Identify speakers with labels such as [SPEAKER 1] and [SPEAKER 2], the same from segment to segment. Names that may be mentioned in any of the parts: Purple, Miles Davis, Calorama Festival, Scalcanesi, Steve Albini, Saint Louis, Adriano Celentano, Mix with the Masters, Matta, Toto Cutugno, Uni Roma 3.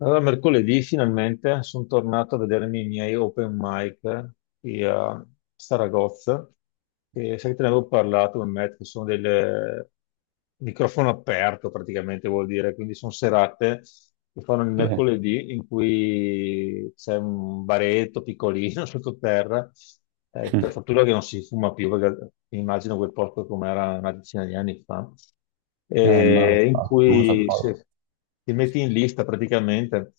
[SPEAKER 1] Allora, mercoledì finalmente sono tornato a vedermi i miei open mic qui a Saragozza, che sai che te ne avevo parlato con Matt, che sono del microfono aperto praticamente vuol dire, quindi sono serate che fanno il
[SPEAKER 2] Sì,
[SPEAKER 1] mercoledì in cui c'è un baretto piccolino sottoterra, per fortuna che non si fuma più, perché immagino quel posto com'era una decina di anni fa
[SPEAKER 2] ma
[SPEAKER 1] in
[SPEAKER 2] non so,
[SPEAKER 1] cui
[SPEAKER 2] poi
[SPEAKER 1] se- ti metti in lista praticamente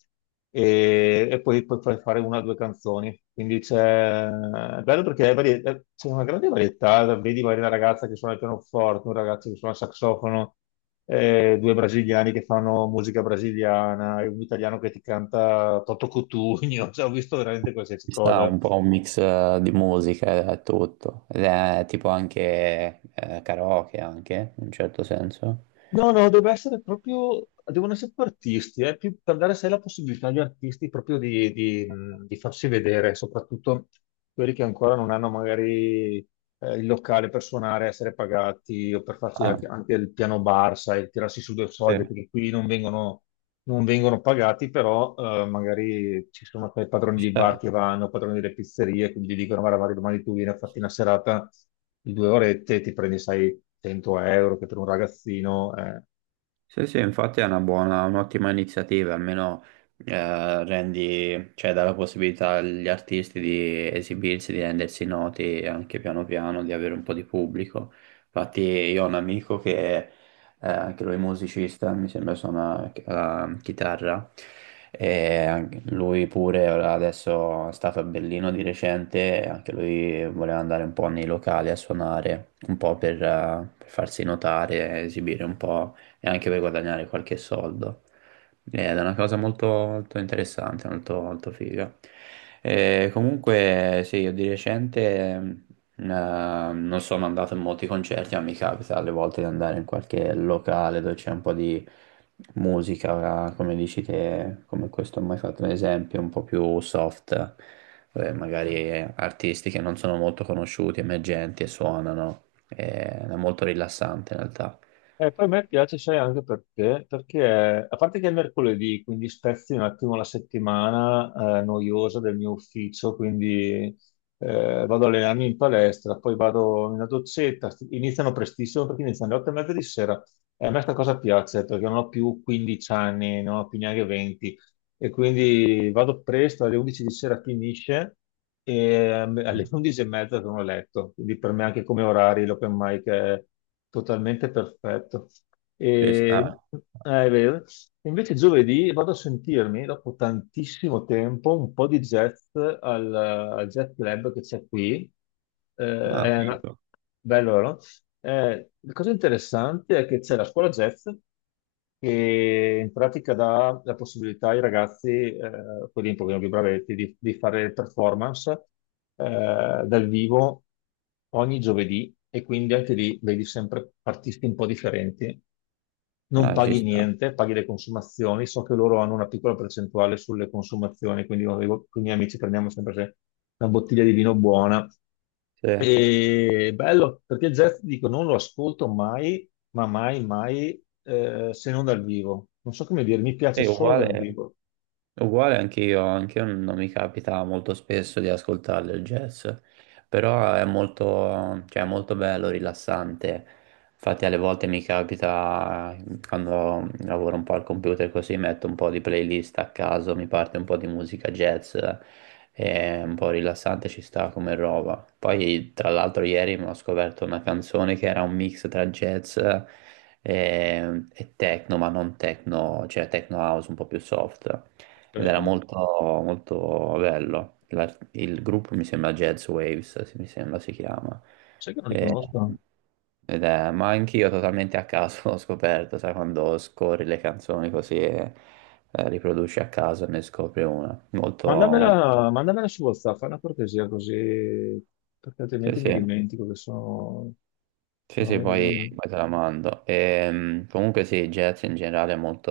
[SPEAKER 1] e poi puoi far fare una o due canzoni. Quindi è bello perché c'è una grande varietà, vedi magari una ragazza che suona il pianoforte, un ragazzo che suona il saxofono, due brasiliani che fanno musica brasiliana, e un italiano che ti canta Toto Cutugno, cioè, ho visto veramente qualsiasi
[SPEAKER 2] ci sta
[SPEAKER 1] cosa.
[SPEAKER 2] un po' un mix di musica e tutto, ed è tipo anche karaoke anche, in un certo senso.
[SPEAKER 1] No, no, deve essere proprio, devono essere proprio artisti, più per dare sai la possibilità agli artisti proprio di farsi vedere, soprattutto quelli che ancora non hanno magari il locale per suonare, essere pagati o per farsi anche,
[SPEAKER 2] Ah,
[SPEAKER 1] anche il piano bar, sai, tirarsi su due soldi,
[SPEAKER 2] sì,
[SPEAKER 1] perché qui non vengono pagati, però magari ci sono sai, padroni
[SPEAKER 2] ci
[SPEAKER 1] di bar
[SPEAKER 2] sta.
[SPEAKER 1] che vanno, padroni delle pizzerie, quindi gli dicono, guarda, Mario, domani tu vieni a farti una serata di due orette, ti prendi, sai, 100 euro, che per un ragazzino
[SPEAKER 2] Sì, sì, infatti è una buona, un'ottima iniziativa, almeno rendi, cioè dà la possibilità agli artisti di esibirsi, di rendersi noti anche piano piano, di avere un po' di pubblico. Infatti io ho un amico che anche lui è musicista, mi sembra suona la chitarra, e anche lui pure ora adesso è stato a Berlino di recente, e anche lui voleva andare un po' nei locali a suonare, un po' per farsi notare, esibire un po' e anche per guadagnare qualche soldo. Ed è una cosa molto, molto interessante, molto, molto figa. Comunque, sì, io di recente eh, non sono andato in molti concerti, ma mi capita alle volte di andare in qualche locale dove c'è un po' di musica, come dici te, come questo ho mai fatto un esempio, un po' più soft, magari artisti che non sono molto conosciuti, emergenti e suonano. È molto rilassante in realtà.
[SPEAKER 1] E poi a me piace, sai, anche perché, perché a parte che è mercoledì, quindi spezzi un attimo la settimana noiosa del mio ufficio, quindi vado a allenarmi in palestra, poi vado in una dozzetta, iniziano prestissimo perché iniziano alle 8 e mezza di sera. E a me sta cosa piace perché non ho più 15 anni, non ho più neanche 20, e quindi vado presto, alle 11 di sera finisce e alle 11 e mezza sono a letto, quindi per me anche come orari l'open mic è totalmente perfetto.
[SPEAKER 2] Ci sta.
[SPEAKER 1] E, ah, è vero. Invece giovedì vado a sentirmi, dopo tantissimo tempo, un po' di jazz al jazz club che c'è qui. Eh,
[SPEAKER 2] Ah,
[SPEAKER 1] è una-
[SPEAKER 2] figo.
[SPEAKER 1] Bello, no? La cosa interessante è che c'è la scuola jazz che in pratica dà la possibilità ai ragazzi, quelli un pochino più bravetti, di fare performance dal vivo ogni giovedì e quindi anche lì vedi sempre artisti un po' differenti. Non
[SPEAKER 2] Ah, ci
[SPEAKER 1] paghi
[SPEAKER 2] sta.
[SPEAKER 1] niente, paghi le consumazioni. So che loro hanno una piccola percentuale sulle consumazioni, quindi io dico, con i miei amici prendiamo sempre una bottiglia di vino buona.
[SPEAKER 2] Sì.
[SPEAKER 1] E bello, perché jazz, dico, non lo ascolto mai, ma mai, mai, se non dal vivo. Non so come dire, mi piace
[SPEAKER 2] È
[SPEAKER 1] solo dal
[SPEAKER 2] uguale.
[SPEAKER 1] vivo.
[SPEAKER 2] Uguale anche io non mi capita molto spesso di ascoltarle il jazz, però è molto, cioè, è molto bello, rilassante. Infatti alle volte mi capita, quando lavoro un po' al computer così, metto un po' di playlist a caso, mi parte un po' di musica jazz, è un po' rilassante, ci sta come roba. Poi tra l'altro ieri mi ho scoperto una canzone che era un mix tra jazz e techno, ma non techno, cioè techno house un po' più soft ed era
[SPEAKER 1] Ok?
[SPEAKER 2] molto, molto bello. Il gruppo mi sembra Jazz Waves, mi sembra si chiama.
[SPEAKER 1] Sai che non li
[SPEAKER 2] E-
[SPEAKER 1] conosco?
[SPEAKER 2] ma anch'io totalmente a caso l'ho scoperto, sai, quando scorri le canzoni così e riproduci a caso e ne scopri una. Molto, molto-
[SPEAKER 1] Mandamela, mandamela su WhatsApp, fai una cortesia così, perché
[SPEAKER 2] sì,
[SPEAKER 1] altrimenti mi
[SPEAKER 2] sì.
[SPEAKER 1] dimentico che sono...
[SPEAKER 2] Sì,
[SPEAKER 1] non
[SPEAKER 2] sì, poi,
[SPEAKER 1] mi-
[SPEAKER 2] poi te la mando. Comunque sì, jazz in generale è molto,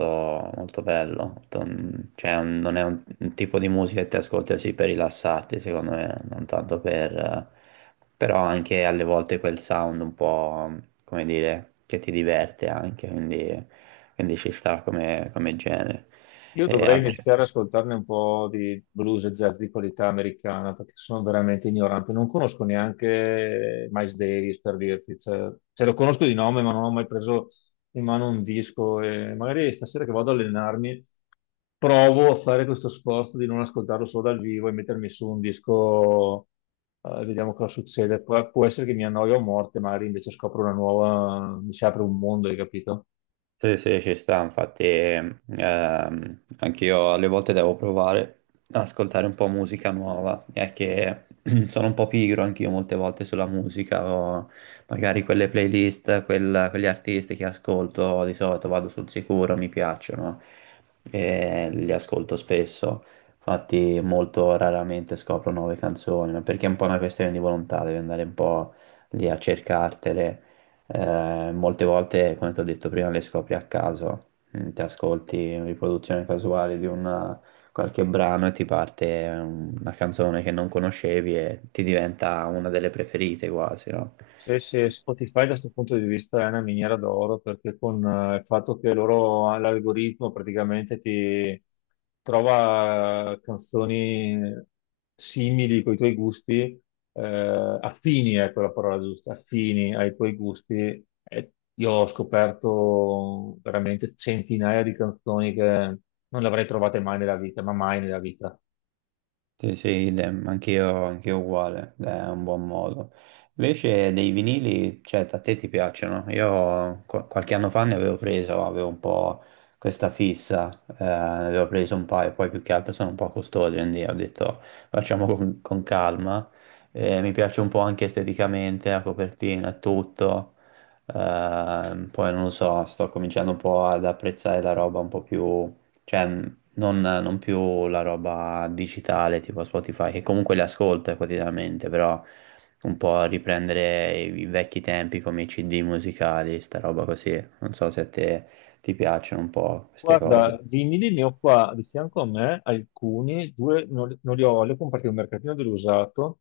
[SPEAKER 2] molto bello, cioè non è un tipo di musica che ti ascolti così per rilassarti, secondo me, non tanto per... però anche alle volte quel sound un po', come dire, che ti diverte anche, quindi, quindi ci sta come, come genere.
[SPEAKER 1] Io
[SPEAKER 2] E ho
[SPEAKER 1] dovrei
[SPEAKER 2] altri
[SPEAKER 1] iniziare ad ascoltarne un po' di blues e jazz di qualità americana perché sono veramente ignorante. Non conosco neanche Miles Davis per dirti, cioè, lo conosco di nome, ma non ho mai preso in mano un disco. E magari stasera che vado ad allenarmi provo a fare questo sforzo di non ascoltarlo solo dal vivo e mettermi su un disco, vediamo cosa succede. Può essere che mi annoio a morte, magari invece scopro una nuova, mi si apre un mondo, hai capito?
[SPEAKER 2] sì, sì, ci sta, infatti anch'io alle volte devo provare ad ascoltare un po' musica nuova, è che sono un po' pigro anch'io molte volte sulla musica, o magari quelle playlist, quegli artisti che ascolto di solito vado sul sicuro, mi piacciono e li ascolto spesso, infatti molto raramente scopro nuove canzoni, ma perché è un po' una questione di volontà, devi andare un po' lì a cercartele. Molte volte, come ti ho detto prima, le scopri a caso, mm, ti ascolti una riproduzione casuale di una- qualche brano e ti parte una canzone che non conoscevi e ti diventa una delle preferite quasi, no?
[SPEAKER 1] Sì, sì, Spotify da questo punto di vista è una miniera d'oro perché con il fatto che loro l'algoritmo praticamente ti trova canzoni simili con i tuoi gusti, affini, ecco la parola giusta, affini ai tuoi gusti. E io ho scoperto veramente centinaia di canzoni che non le avrei trovate mai nella vita, ma mai nella vita.
[SPEAKER 2] Sì, sì, idem, anch'io uguale, è un buon modo. Invece dei vinili, cioè, a te ti piacciono? Io qualche anno fa ne avevo preso, avevo un po' questa fissa, ne avevo preso un paio, poi più che altro sono un po' costosi, quindi ho detto facciamo con calma. Mi piace un po' anche esteticamente, la copertina, e tutto. Poi non lo so, sto cominciando un po' ad apprezzare la roba un po' più... Cioè, non, non più la roba digitale tipo Spotify, che comunque le ascolto quotidianamente, però un po' riprendere i, i vecchi tempi come i CD musicali, sta roba così. Non so se a te ti piacciono un po' queste cose.
[SPEAKER 1] Guarda, vinili ne ho qua di fianco a me alcuni, due non, li non li ho, li ho comprati al mercatino dell'usato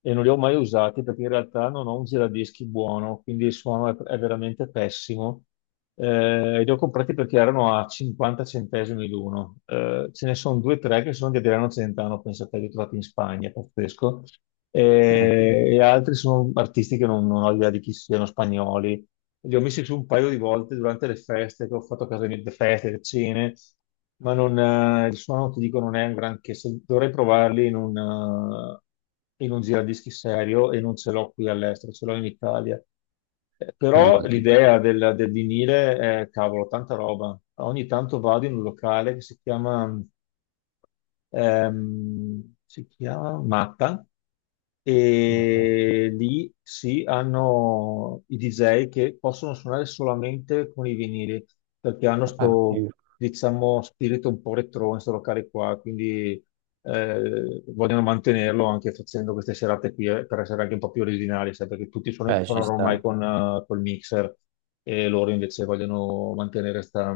[SPEAKER 1] e non li ho mai usati perché in realtà non ho un giradischi buono, quindi il suono è veramente pessimo. Li ho comprati perché erano a 50 centesimi l'uno. Ce ne sono due o tre che sono di Adriano Celentano, pensate, li ho trovati in Spagna, pazzesco. Altri sono artisti che non ho idea di chi siano, spagnoli. Li ho messi su un paio di volte durante le feste che ho fatto a casa mia, le feste, le cene, ma non, il suono, ti dico, non è un granché. Dovrei provarli in un giradischi serio e non ce l'ho qui all'estero, ce l'ho in Italia. Però
[SPEAKER 2] Ah,
[SPEAKER 1] l'idea del vinile è, cavolo, tanta roba. Ogni tanto vado in un locale che si chiama Matta, e lì sì, hanno i DJ che possono suonare solamente con i vinili, perché hanno
[SPEAKER 2] ah,
[SPEAKER 1] sto,
[SPEAKER 2] sì.
[SPEAKER 1] diciamo, spirito un po' retro in sto locale qua, quindi vogliono mantenerlo anche facendo queste serate qui per essere anche un po' più originali, sai, perché tutti sono
[SPEAKER 2] Ci
[SPEAKER 1] ormai
[SPEAKER 2] sta.
[SPEAKER 1] con col mixer e loro invece vogliono mantenere questa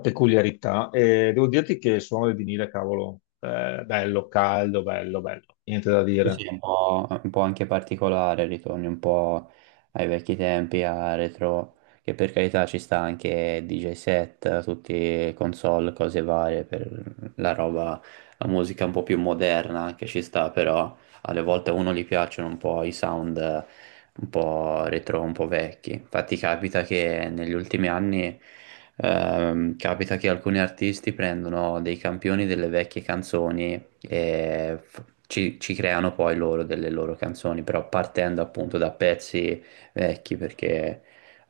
[SPEAKER 1] peculiarità. E devo dirti che il suono del vinile, cavolo, bello, caldo, bello, bello, niente da
[SPEAKER 2] Sì,
[SPEAKER 1] dire.
[SPEAKER 2] sì, un po' anche particolare, ritorni un po' ai vecchi tempi, a retro, che per carità ci sta anche DJ set, tutti console, cose varie, per la roba, la musica un po' più moderna anche ci sta, però alle volte a uno gli piacciono un po' i sound un po' retro, un po' vecchi. Infatti capita che negli ultimi anni capita che alcuni artisti prendono dei campioni delle vecchie canzoni e ci, ci creano poi loro delle loro canzoni, però partendo appunto da pezzi vecchi perché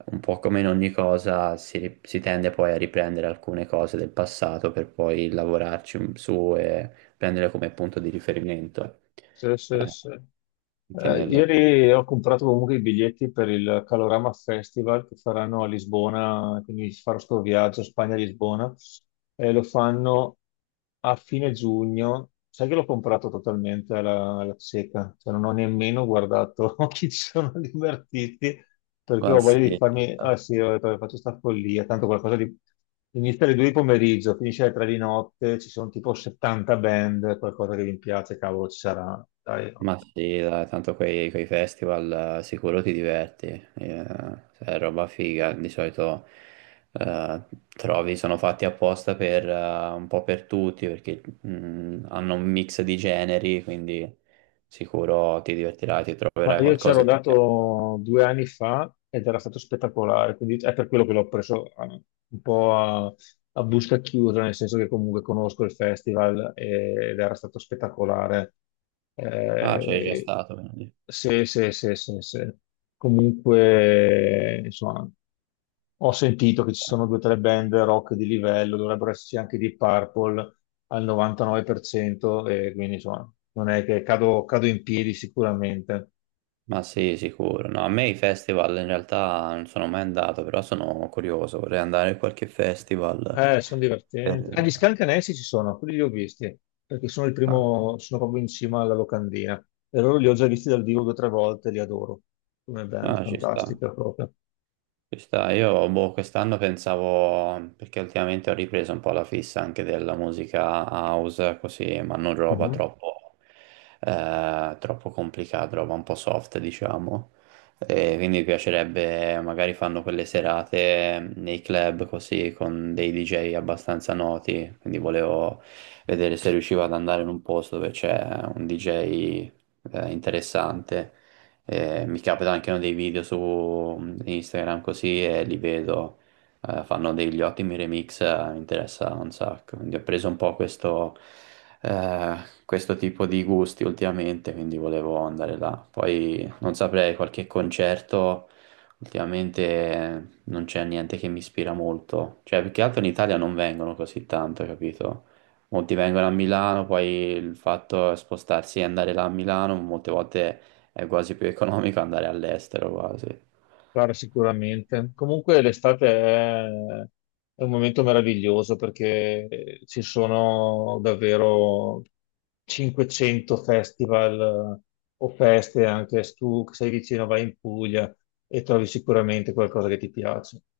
[SPEAKER 2] un po' come in ogni cosa si, si tende poi a riprendere alcune cose del passato per poi lavorarci su e prendere come punto di riferimento
[SPEAKER 1] Sì, sì,
[SPEAKER 2] eh,
[SPEAKER 1] sì.
[SPEAKER 2] anche nel,
[SPEAKER 1] Ieri ho comprato comunque i biglietti per il Calorama Festival che faranno a Lisbona, quindi farò sto viaggio Spagna-Lisbona e lo fanno a fine giugno. Sai che l'ho comprato totalmente alla cieca, cioè non ho nemmeno guardato chi ci sono gli artisti perché
[SPEAKER 2] ma
[SPEAKER 1] ho voglia di
[SPEAKER 2] sì,
[SPEAKER 1] farmi, ah sì, ho detto, faccio sta follia, tanto qualcosa di... Inizia alle 2 di pomeriggio, finisce alle 3 di notte, ci sono tipo 70 band, qualcosa che vi piace, cavolo, ci sarà. Dai, no.
[SPEAKER 2] ma sì, dai, tanto quei, quei festival sicuro ti diverti, cioè, è roba figa, di solito eh, trovi, sono fatti apposta per, un po' per tutti, perché hanno un mix di generi, quindi sicuro ti divertirai, ti
[SPEAKER 1] Ma
[SPEAKER 2] troverai
[SPEAKER 1] io
[SPEAKER 2] qualcosa
[SPEAKER 1] c'ero
[SPEAKER 2] e ti piace.
[SPEAKER 1] dato 2 anni fa ed era stato spettacolare, quindi è per quello che l'ho preso un po' a busca chiusa, nel senso che comunque conosco il festival ed era stato spettacolare.
[SPEAKER 2] Ah, c'è già
[SPEAKER 1] Eh,
[SPEAKER 2] stato, quindi.
[SPEAKER 1] sì, sì, sì, sì, sì. Comunque, insomma, ho sentito che ci sono due o tre band rock di livello, dovrebbero esserci anche di Purple al 99%, e quindi insomma, non è che cado in piedi sicuramente.
[SPEAKER 2] Ma sì, sicuro. No, a me i festival in realtà non sono mai andato, però sono curioso, vorrei andare a qualche festival.
[SPEAKER 1] Sono divertenti. Ah, gli
[SPEAKER 2] per-
[SPEAKER 1] Scalcanesi ci sono, quelli li ho visti, perché sono il
[SPEAKER 2] ah,
[SPEAKER 1] primo, sono proprio in cima alla locandina. E loro li ho già visti dal vivo due o tre volte, li adoro. Come band,
[SPEAKER 2] ah, ci sta,
[SPEAKER 1] fantastica proprio.
[SPEAKER 2] ci sta. Io boh, quest'anno pensavo, perché ultimamente ho ripreso un po' la fissa anche della musica house, così, ma non roba
[SPEAKER 1] Mhm.
[SPEAKER 2] troppo, troppo complicata, roba un po' soft, diciamo. E quindi mi piacerebbe, magari fanno quelle serate nei club così, con dei DJ abbastanza noti, quindi volevo vedere se riuscivo ad andare in un posto dove c'è un DJ interessante mi capitano anche no, dei video su mm, Instagram così e li vedo, fanno degli ottimi remix, mi interessa un sacco. Quindi ho preso un po' questo, eh, questo tipo di gusti ultimamente, quindi volevo andare là. Poi non saprei, qualche concerto ultimamente non c'è niente che mi ispira molto. Cioè, più che altro in Italia non vengono così tanto, capito? Molti vengono a Milano, poi il fatto è spostarsi e andare là a Milano, molte volte è quasi più economico andare all'estero quasi.
[SPEAKER 1] Guarda, sicuramente. Comunque l'estate è un momento meraviglioso perché ci sono davvero 500 festival o feste, anche se tu sei vicino, vai in Puglia e trovi sicuramente qualcosa che ti piace.